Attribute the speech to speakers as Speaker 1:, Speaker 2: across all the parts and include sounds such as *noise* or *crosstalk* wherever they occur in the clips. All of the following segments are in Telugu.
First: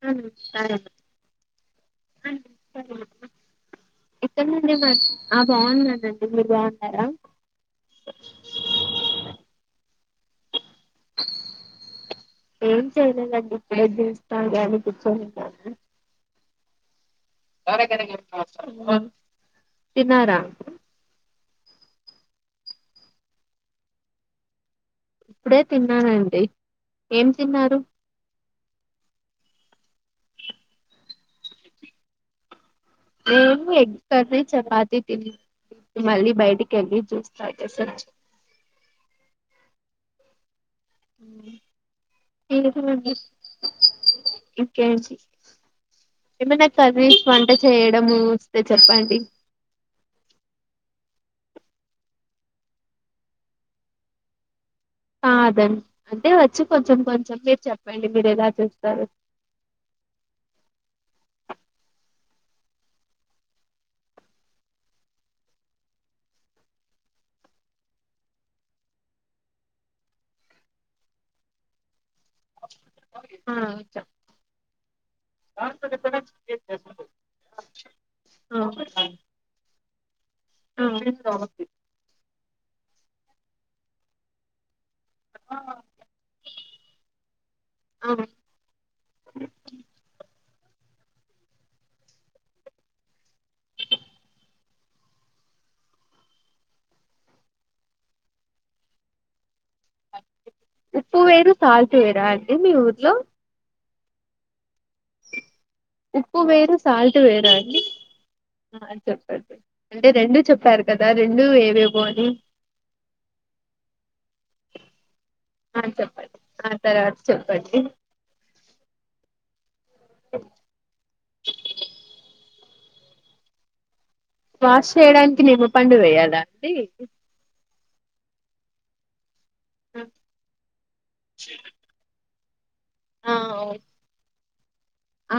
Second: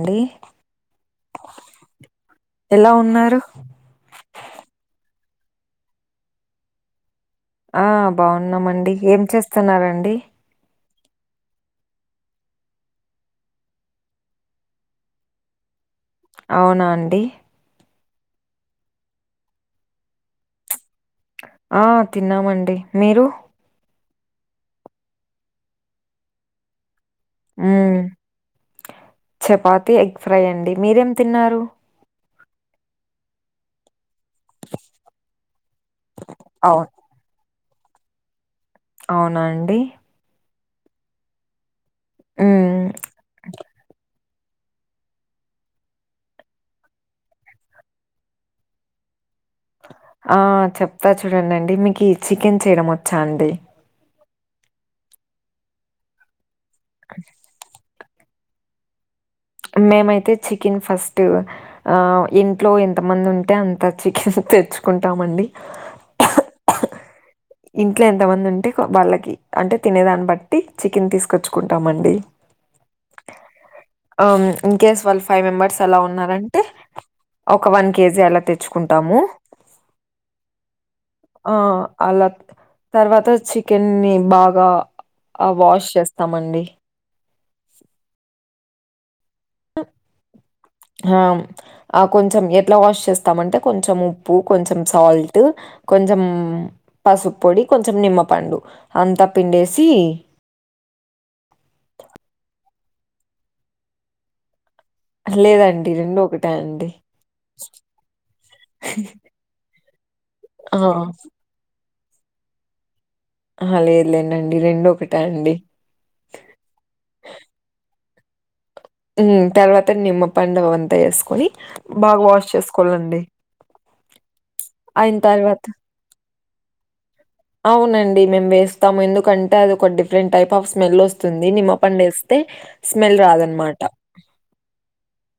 Speaker 1: హ
Speaker 2: అండి
Speaker 1: సరే అండి
Speaker 2: ఎలా ఉన్నారు
Speaker 1: ఇక్కడ నుండి మా ఆ బాగున్నానండి మీరు బాగున్నారా
Speaker 2: ఆ బాగున్నామండి ఏం చేస్తున్నండి
Speaker 1: ఏం చేయలేదండి జ్యూస్ కాని కూర్చొని కానీ
Speaker 2: అవునా అండి
Speaker 1: తినారా
Speaker 2: ఆ తిన్నామండి మీరు
Speaker 1: ఇప్పుడే తిన్నానండి ఏం తిన్నారు
Speaker 2: మ్మ్ చపాతి ఎగ్ ఫ్రై అండి మీరేం తిన్నారు
Speaker 1: ఎమ్లె ఎగ్ కర్రీ చపాతి తి మళ్ళీ బయటికి వెళ్ళి జ్యూస్ *unintelligible*
Speaker 2: అవునండి
Speaker 1: *unintelligible*
Speaker 2: మ్మ్
Speaker 1: ఏమైనా కర్రీస్ వంట చేయడము వస్తే చెప్పండి
Speaker 2: ఆ చెప్తా చూడండిండి మీకు చికెన్ చేయడం వచ్చా అండి
Speaker 1: అదండి అంటే వచ్చి కొంచెం కొంచెం మీరు చెప్పండి మీరు ఎలా చేస్తారు
Speaker 2: మేమైతే చికెన్ ఫస్ట్ ఆ ఇంట్లో ఎంతమంది ఉంటే అంత చికెన్ తెచ్చుకుంటామండి ఇంట్లో ఎంత మంది ఉంటే వాళ్ళకి అంటే తినేదాన్ని బట్టి చికెన్ తీసుకొచ్చుకుంటామ అండి
Speaker 1: ఆ
Speaker 2: ఆ ఇన్కేస్ వాళ్ళు ఫైవ్ మెంబర్స్
Speaker 1: దాంట్లో
Speaker 2: అలా
Speaker 1: డిఫరెన్స్
Speaker 2: ఉన్నారంటే
Speaker 1: క్రియేట్ చేస్తుంది
Speaker 2: ఒక వన్ కేజీ అలా తెచ్చుకుంటాము
Speaker 1: ఆ
Speaker 2: ఆ అలా తర్వాత చికెన్ని ని బాగా ఆ వాష్ చేస్తామండి ఆ ఆ కొంచెం ఎట్లా వాష్ చేస్తామంటే కొంచెం ఉప్పు కొంచెం సాల్ట్ కొంచెం పసుపు పొడి కొంచెం నిమ్మపండు అంతా పిండేసి
Speaker 1: ఉప్పు వేరు సాల్ట్ వేరా అండి మీ ఊర్లో
Speaker 2: లేదండి
Speaker 1: ఉప్పు
Speaker 2: ఒకటే
Speaker 1: వేరు
Speaker 2: అండి.
Speaker 1: సాల్ట్ వేర అండి ఆ చెప్పండి అంటే రెండు
Speaker 2: ఆ!
Speaker 1: చెప్పారు కదా రెండు ఏవేవో అని
Speaker 2: ఆ లేదులేనండి రెండు ఒకట అండి
Speaker 1: ఆ చెప్పండి ఆ తర్వాత చెప్పండి
Speaker 2: తర్వాత నిమ్మ పండు అంతా వేసుకొని బాగా వాష్ చేసుకు కొళండి
Speaker 1: వాష్ చేయడానికి నిమ్మ పండు వేయాలా అండి
Speaker 2: అవునండి మేము వేస్తాము ఎందుకంటే అది ఒక డిఫరెంట్ టైప్ ఆఫ్ స్మెల్ వస్తుంది నిమ్మ పండు ఎస్ *unintelligible* స్మెల్ రాదనమాట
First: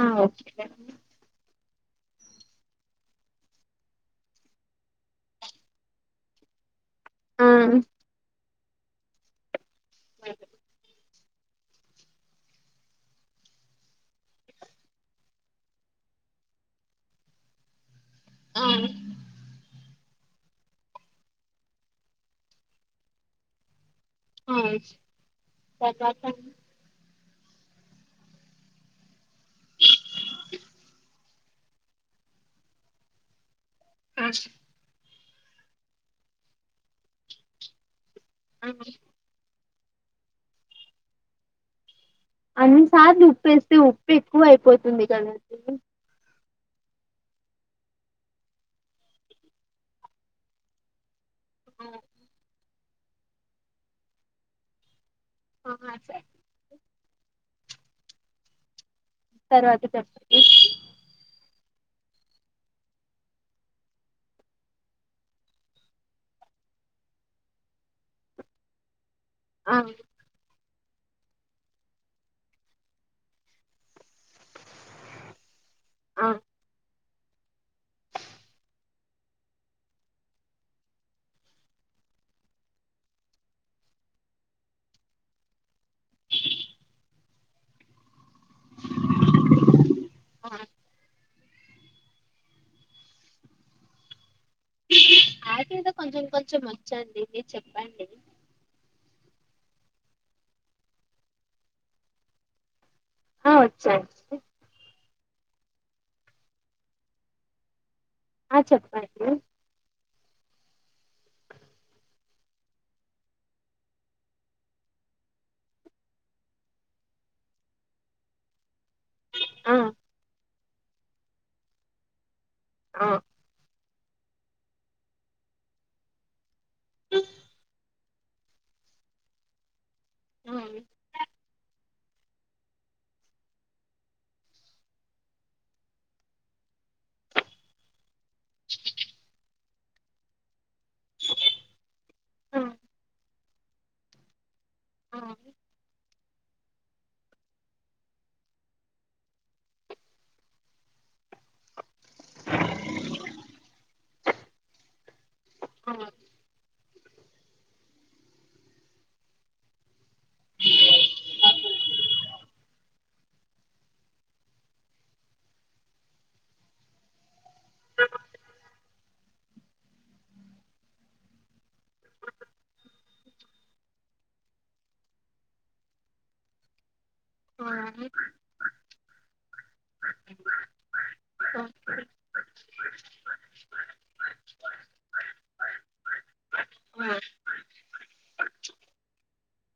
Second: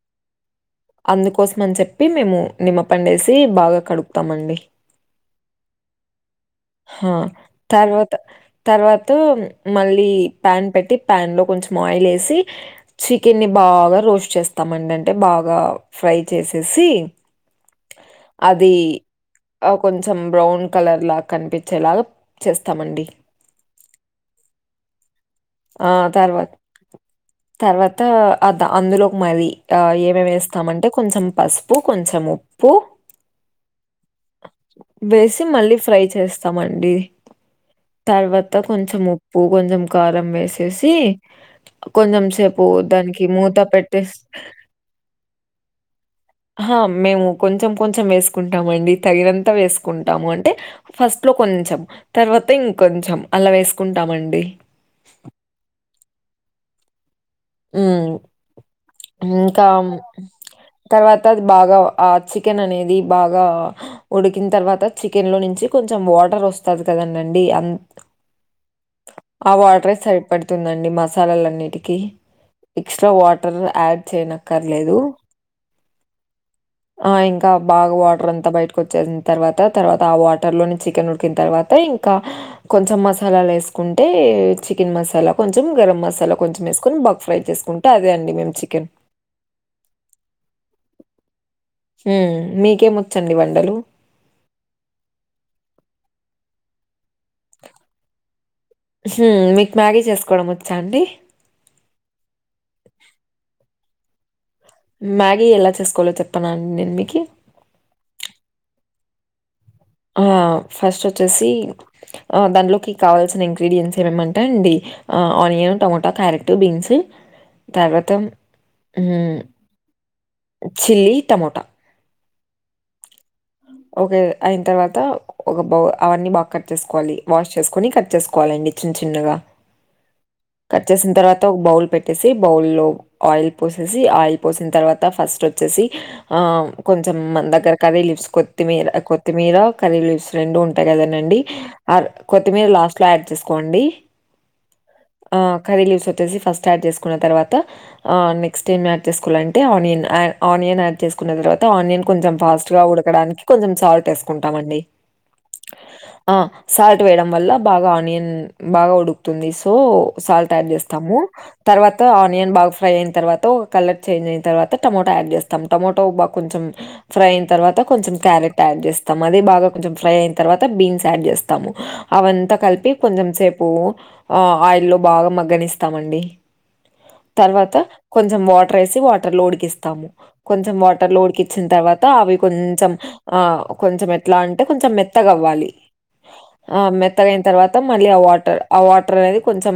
Speaker 1: ఆఓకే
Speaker 2: అందుకోసం అని చెప్ ప్పి మేము నిమ్మ పండు ఏసి బాగా కడుపుతామండి ఆ తర్వాత తర్వాత మళ్ళీ ప్యాన్ పెట్టి ప్యాన్ లో కొంచెం ఆయిల్ వేసి చికెన్ని ని బాగా రోస్ట్ చేస్తామండి అంటే బాగా ఆ ఫ్రై చేసేసి
Speaker 1: ఆ
Speaker 2: అది ఆ కొంచెం బ్రౌన్ కలర్ లా కనిపించేలాగా చేస్తామండి
Speaker 1: ఆ తర్వాత
Speaker 2: తర్వాత అదా అందులోకి మరి ఏమేమి స్తామంటే కొంచం పసుపు కొంచం ఉప్పు
Speaker 1: అ
Speaker 2: వేసి మళ్ళీ ఫ్రై చేస్తామండి తర్వాత కొంచెం ఉప్పు కొంచెం కారం వేసేసి కొంచం సేపు
Speaker 1: అన్ని
Speaker 2: దానికి
Speaker 1: సార్లు ఉప్పు
Speaker 2: మూత
Speaker 1: వేస్తే ఉప్పు
Speaker 2: పెట్టేస్
Speaker 1: ఎక్కువ అయిపోతుంది
Speaker 2: మేము కొంచెం కొంచెం వేసుకుంటామండి తగినంత వేసుకుంటాము అంటే ఫస్ట్ లో కొంచెం
Speaker 1: కదండి
Speaker 2: తర్వాత ఇంకొంచెం అలా వేసుకుంటామండి
Speaker 1: ఆా సార్
Speaker 2: ఉ ఇంకా
Speaker 1: తర్వాత చెప్పండి
Speaker 2: తర్వాత బాగా ఆ చికెన్ అనేది బాగా ఉడికిన తర్వాత చికెన్ లో నుంచి కొంచెం వాటర్ వస్తాది కదందండి ఆ వాటరే సరిపడుతుందండి మసాలాలన్నిటికీ ఎక్స్ట్రా వాటర్ యాడ్ చేయనక్కర్లేదు
Speaker 1: ఆ
Speaker 2: ఆ ఇంకా బాగా వాటర్ అంతా బయటకు వచ్చేసిన తర్వాత తర్వాత ఆ వాటర్ లోని చికెన్ ఉడికిన తర్వాత ఇంకా కొంచెం మసాలాలు వేసుకుంటే చికెన్ మసాలా కొంచెం గరం మసాలా కొంచెం వేసుకొని బ ఫ్రై చేసుకుంటే అదే అండి మేము చికెన్
Speaker 1: ఆ
Speaker 2: హ్మ్ మీకేమొచ్చండి వండలు
Speaker 1: ఆటీద కొంచెం కొంచెం వచ్చండి మీరు చెప్పండి
Speaker 2: హ్మ్ మీకు మ్యాగీ చేసుకోవడం వచ్చా అండి
Speaker 1: ఆ వచ్చు
Speaker 2: మ్యాగీ ఎలా చేసుకోవాలో చెప్పనా అండి నేను మీకు
Speaker 1: ఆ చెప్పండి
Speaker 2: ఆ ఆ ఫస్ట్ వచ్చేసి దాట్లోకి కావలసినా ఇంగ్రేడియంట్స్ ఏమంటే అండి నియన్ టమాట క్యారెట్ బీన్స్ తర్వాత హ్మ్
Speaker 1: ఆ
Speaker 2: చిల్లీ టమోటా
Speaker 1: ఆ
Speaker 2: ఒక అయిన తర్వాత ఒక బ అవన్నీ బాగా కట్ చేసుకోవాలి వాష్ చేసుకోని కట్ చేసుకోవాలండి చిన్ చిన్నగా
Speaker 1: ఆ
Speaker 2: కట్ చేసిన తర్వాత ఒక బౌల్ పెట్ సి బౌల్ లో ఆయిల్ పోసేసి ఆయిల్ పోసిన తరువాత ఫస్ట్ వచ్చేసి ఆ కో స దగ్గర కర్రీలిప్స్ కొత్తిమీర కొత్తిమీర కర్రీ లిప్స్ రెండు ఉంటాయి కదానండి ఆ
Speaker 1: ఆ ఆ
Speaker 2: కొత్తిమీర లాస్ట్ లో యాడ్ కో అండి ఆ కర్రీ లీవ్స్ చేసి ఫస్ట్ యాడ్ చేసుకున తర్వాత నెక్స్ట్ ఏం యాడ్ చేసుకోవాలి అంటే ఆనియన్ యాడ్ ఆనియన్ యాడ్ తవా ఆనియన్ కొంచం ఫాస్టుగా దానికి కొంచం సాల్ట్ వేసుకుంటాం అండి ఆ సాల్ట్ సాల్ట్ వేయడం వల్ల బాగా ఆనియన్ బాగా ఉడుకుతుంది సో సాల్ట్ యాడ్ చేస్తాము తరువాట్ తో ఆనియన్ బాగా ఫ్రై అయిన తర్వాత ఒక కలర్ చేంజ్ అయిన తర్వాత టొమాటా యాడ్ చేస్తాం టొమాటో బాగా కొంచెం ఫ్రై అయిన తర్వాత కొంచం కారెట్ యాడ్ చేస్తా స్తాం అది బాగా కొంచెం ఫ్రై అయిన తర్వాత బీన్స్ యాడ్ చేస్తాము అవంతా కలిపి కొంచెం సేపు ఆ ఆయిల్లో బాగా మగ్గనిస్తామండి
Speaker 1: ఆ
Speaker 2: తర్వాత కొంచెం వాటర్ వేసి వాటర్ లో ఉడికిస్తాము కుంచం వాటర్ లో
Speaker 1: ఆ
Speaker 2: ఉడికించిన తరువాత అవి కున్ కొంచెం ఆ కొంచెం ఎట్లా అంటే కొంచెం మెత్తగా అవ్వాలి ఆ మెత్తగైన తర్వాత మళ్ళీ ఆ వాటర్ ఆ వాటర్ అనేది కొంచెం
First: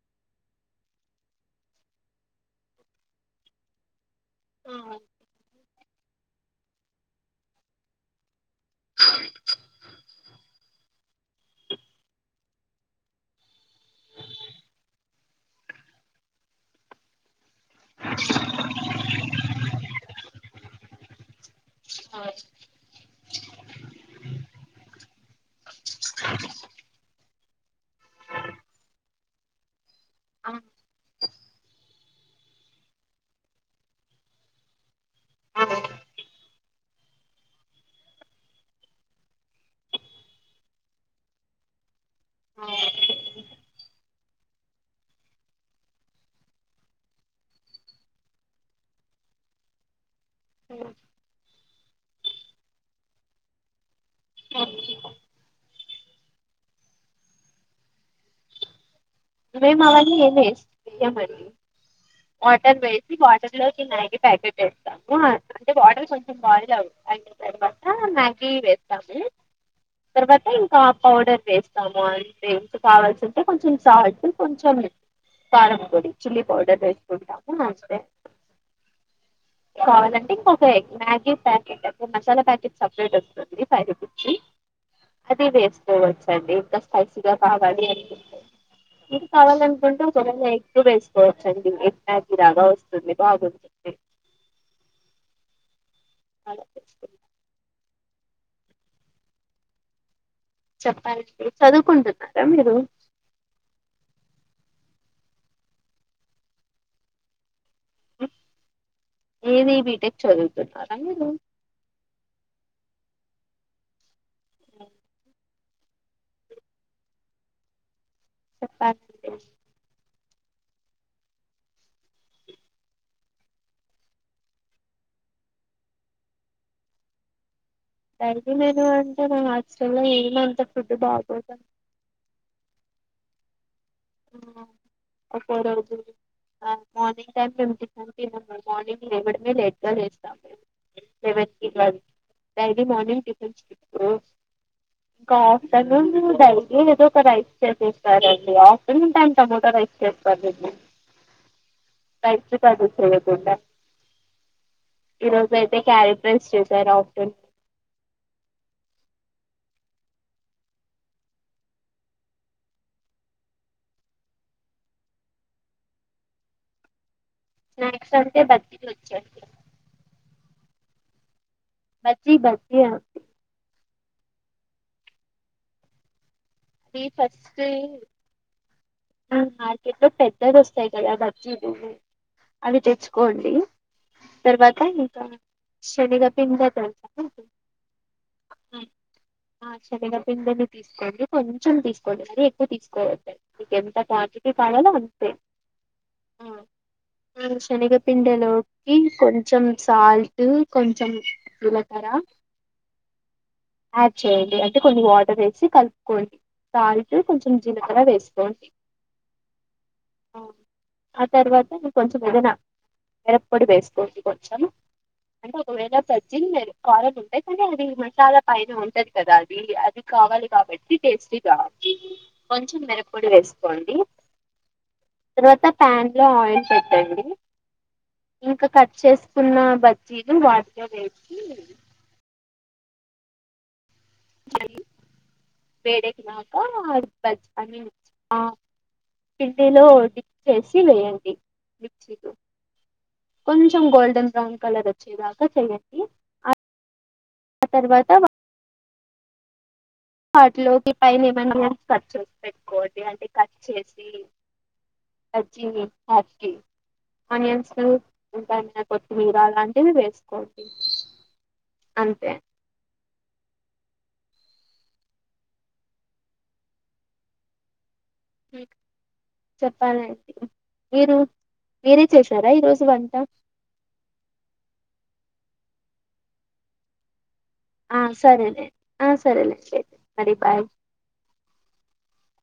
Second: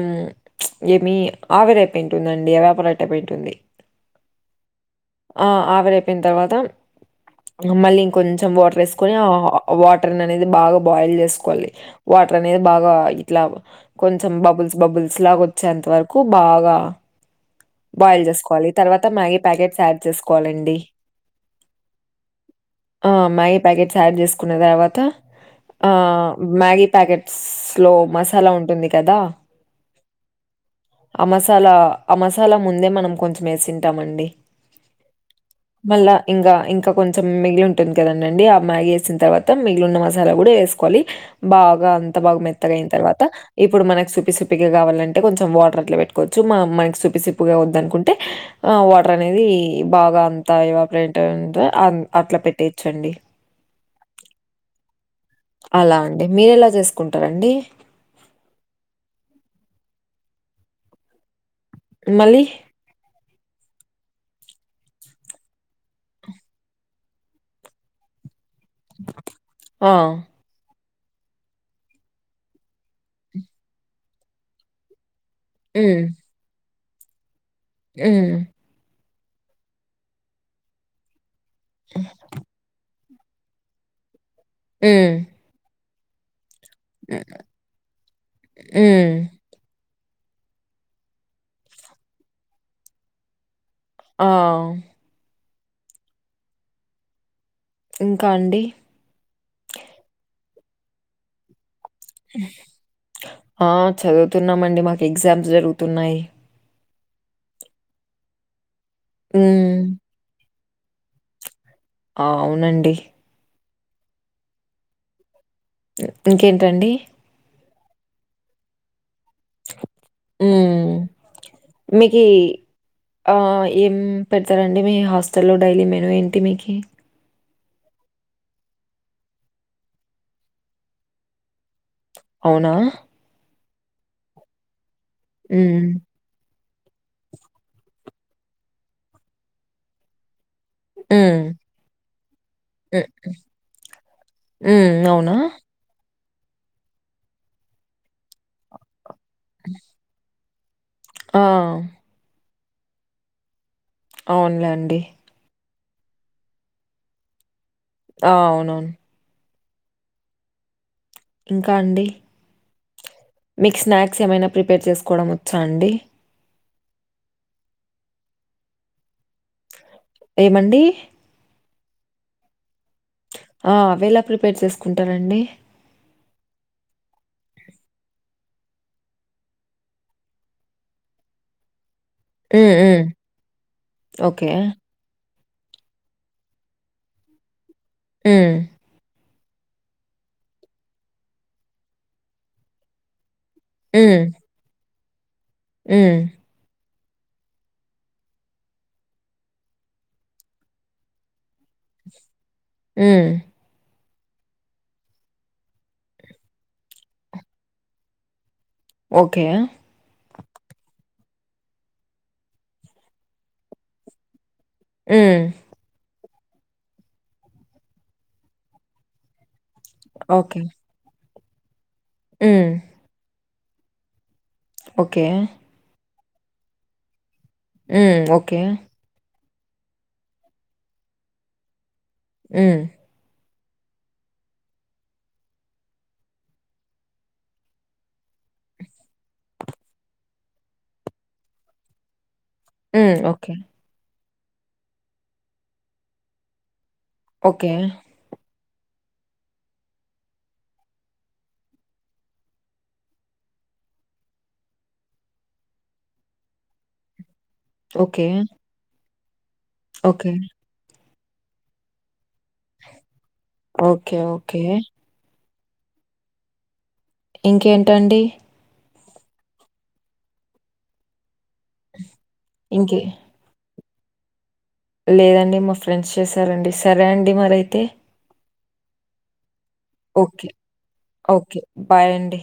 Speaker 2: ఏమి ఆవిరేపుయింటుందండి వ్యాపారట్టేపుయింటుంది ఆ ఆవిరైపోయిన తర్వాత మళ్ళీ ఇంకొంచెం వాటర్ వేసుకొని వాటర్ అనేది బాగా బాయిల్ చేసుకోవాలి వాటర్ అనేది బాగా ఇట్లా కొంచెం బబుల్స్ బబుల్స్ లాగా వచ్చేంత వరకు బాగా బాయిల్ చేసుకోవాలి తర్వాత మ్యాగీ ప్యాకెట్స్ యాడ్ చేసుకోవాలండి
Speaker 1: హ్మ్
Speaker 2: ఆ మ్యాగ ప్యాకెట్స్ యాడ్ చేసుకున్న తర్వాత ఆ మ్యాగీ ప్యాకెట్స్ లో మసాలా ఉంటుంది కదా
Speaker 1: ఆ.
Speaker 2: ఆ మసాలా ఆ మసాలా ముందే మనం కొంచెం వేసింటామండి మళ్ళా ఇంకా ఇంకా కొంచం చెం మిగిలి ఉంటుంది కదండండి ఆ మ్యాగీ వేసిన తర్వాత మిగిలిన్న మసాలా కూడా వేసుకోవాలి బాగా త్త బాగ మెత్తగయిన తర్వాత ఇప్పుడు మనకు సపిగా కావాలంటే కొంచెం వాటర్ అట్లా పెట్టుకోచ్చు మ మనకి సూపి సగా వద్దదు అనుంటే ఆ వాటర్ అనే అనేది బాగా అంది తాయివాపు ఏంట ఉందో అ అట్లా పెట్టేచ్చండి
Speaker 1: హా
Speaker 2: అలా అండి మీర ఎలా చేసుకుంటారండి
Speaker 1: మామ్ అవన్నీ ఏ మరి
Speaker 2: మళ్ళీ
Speaker 1: వాటర్ వేసి వాట లోకి మ్యాగీ ప్యాకెట్ వేస్తాము అంటే వాటర్ కొంచెం బాయిల్ అవ అయిన తర్వాత మ్యాగి గీ వేస్తాము
Speaker 2: ఆ!
Speaker 1: తర్వాత ఇంకా పౌడర్ వేస్తాము అంతే కావాల్సింటే కొంచెం సాల్ట్ కొంచెం కారంపొడి చిల్లీ పౌడర్ వేసుకుంటా
Speaker 2: మ్మ్
Speaker 1: కావాలంటే ఇంకొక ఎగ్ మ్యాగీ ప్యాకెట్ అ మసాలా ప్యాకెట్స్ అవ్ వస్తుంది ఫైవ్ రూపీస్కి
Speaker 2: హ్మ్.
Speaker 1: అది వేసుకోవచ్చండి
Speaker 2: హ్మ్.
Speaker 1: స్పైసిగా కావాలి
Speaker 2: హ్మ్.
Speaker 1: అనిపిస్తది కావాల అకుంటు చ ఎక్తు వేసుకోవచ్చండి ఎకి లాగా వస్తుంది బాగుంది
Speaker 2: ఆ
Speaker 1: అలా
Speaker 2: ఇంకా అండి
Speaker 1: చప్పాల అండి
Speaker 2: ఆ చదువుతున్నామండి మాకు ఎగ్జామ్స్ జరుగుతున్నాయి
Speaker 1: ఏది
Speaker 2: హ్మ్.
Speaker 1: బిటెక్ చదుతున్నారా
Speaker 2: ఆ అవునండి
Speaker 1: అ *unintelligible*
Speaker 2: ఇంకేంటండీ
Speaker 1: చెప్పాలండి
Speaker 2: ఊ మికీ ఆ ఏం పెడతారండి మీ హాస్టల్లో డైలీ మెనుూ ఏంటి మీకి
Speaker 1: అయితే నేను అంటే మా హాస్టల్లో ఏమంత ఫుడ్ బాగోదండి
Speaker 2: అవునా
Speaker 1: అప్పు
Speaker 2: హ్మ్.
Speaker 1: *inaudible* మార్నింగ్ టైమ్ మార్నింగ్ లేవడమే లేట్ గా చేస్తాముము
Speaker 2: హ్మ్.
Speaker 1: సెవెంత కి ట్వల్త్ డైలీ
Speaker 2: హ్మ్.
Speaker 1: మార్నింగ్ టిఫన్స్
Speaker 2: హ్మ్. అవునా?
Speaker 1: కాఫ్టలూ *inaudible* దడై ఏదో ఒక రైస్ చేసేస్తారంండి ఆఫ్టర్నోన్ టైమ్ టమోటా రైస్ చేస్తారండి
Speaker 2: ఆ
Speaker 1: *unintelligible* ఎ సతుడా
Speaker 2: అవునులేండి
Speaker 1: క్యారెక్టర్స్ చేసారు ఆప్టన్
Speaker 2: ఆ అవునవును ఇంకా అండి మీకు స్నాక్స్ ఏమైనా ప్రిపేర్ చేసుకోవడం వచ్చా అండి
Speaker 1: స్నాక్స్ అంటే బజ్జీలు వచ్చండి
Speaker 2: ఏమండి
Speaker 1: బజ్జి బజ్జీ
Speaker 2: ఆ అవెలా ప్రిపేర్ చేసుకుంటారండి
Speaker 1: అదది ఫస్ట్ మార్కెట్లో పెద్దది వస్తాయి కద బీలు
Speaker 2: హ్మ్.
Speaker 1: అవి
Speaker 2: హ్మ్.
Speaker 1: తెచ్చుకోండి
Speaker 2: ఓకే.
Speaker 1: తర్వాత ఇకా శనిగా పిండిల తడుపుకుంటూ
Speaker 2: మ్
Speaker 1: ఆ శనగపిండిని తీసుకోండి కొంచెం తీసుకోండి మరీ ఎక్కువ తీసుకోవద్దడి నీకెంత క్వాంటిటీ కావాలో అంత్
Speaker 2: మ్
Speaker 1: శనగపింండెలోకి కొంచెం సాల్ట్ కొంచెం జీలకర
Speaker 2: మ్
Speaker 1: యాడ్ చేయండి అంటే కొన్ని వాటర్ వేసి కలుపుకోండి తాల్ట్ కొంచెం జీలకర్ర వేసుకోండి.
Speaker 2: ఓకే
Speaker 1: ఆ తర్వాత నను కొంచెం ఏదైనా విర పొడి వేసుకోండి కొంచెం.
Speaker 2: హ్మ్.
Speaker 1: అంటే ఒకవేళ త్చ్చి మ కరలు ఉంటాయి కానీ అది మసాలా పైన ఉంటది కదా అది అది కావాలి
Speaker 2: ఓకే.
Speaker 1: కాబట్టి టేస్టీ గా
Speaker 2: హ్మ్.
Speaker 1: కొంచెం మిరప్పోడి వేసు కోండి
Speaker 2: ఓకే.
Speaker 1: తర్వాత ప్యాన్ లో ఆయిల్ పెట్టండి.
Speaker 2: హ్మ్ ఓకే
Speaker 1: కున్న బజ్జీలు వాటితోని ఏంపీ
Speaker 2: హ్మ్
Speaker 1: వేడిక్కి నాక అన్నీ బజ్ అన్నీ పిండిలో డిప్ చేసి వేయండి.
Speaker 2: హ్మ్. ఓకే.
Speaker 1: కొంచెం గోల్డెన్ బ్రౌన్ కలర్ వచ్చేదాకా చేయ్యండి. అప్
Speaker 2: ఓకే
Speaker 1: వాటిలోకి పైన ఏమన్నా కట్ చేసి పెట్టుకోండి అంటే కట్ చేసి వచ్చింది హాఫ్ కీ ఆనియన్స్లు
Speaker 2: ఓకే.
Speaker 1: ఇంకామెనా కొత్తిమీర అలాంటివి
Speaker 2: ఓకే.
Speaker 1: వేసుకోండి. అంతే
Speaker 2: ఓకే ఓకే ఇంకేంటండీ
Speaker 1: చెప్పాలండి మీరు మీరే చేసారా ఈ రోజు
Speaker 2: ఇంకే
Speaker 1: వంట
Speaker 2: లేదండి మా ఫ్రెండ్స్ చేశారండి సరే అండి మరైతే.
Speaker 1: ఆ సరేలే ఆ సరే సర్ అరే
Speaker 2: ఓకే.
Speaker 1: Bye
Speaker 2: okay. బాయ్ అండి.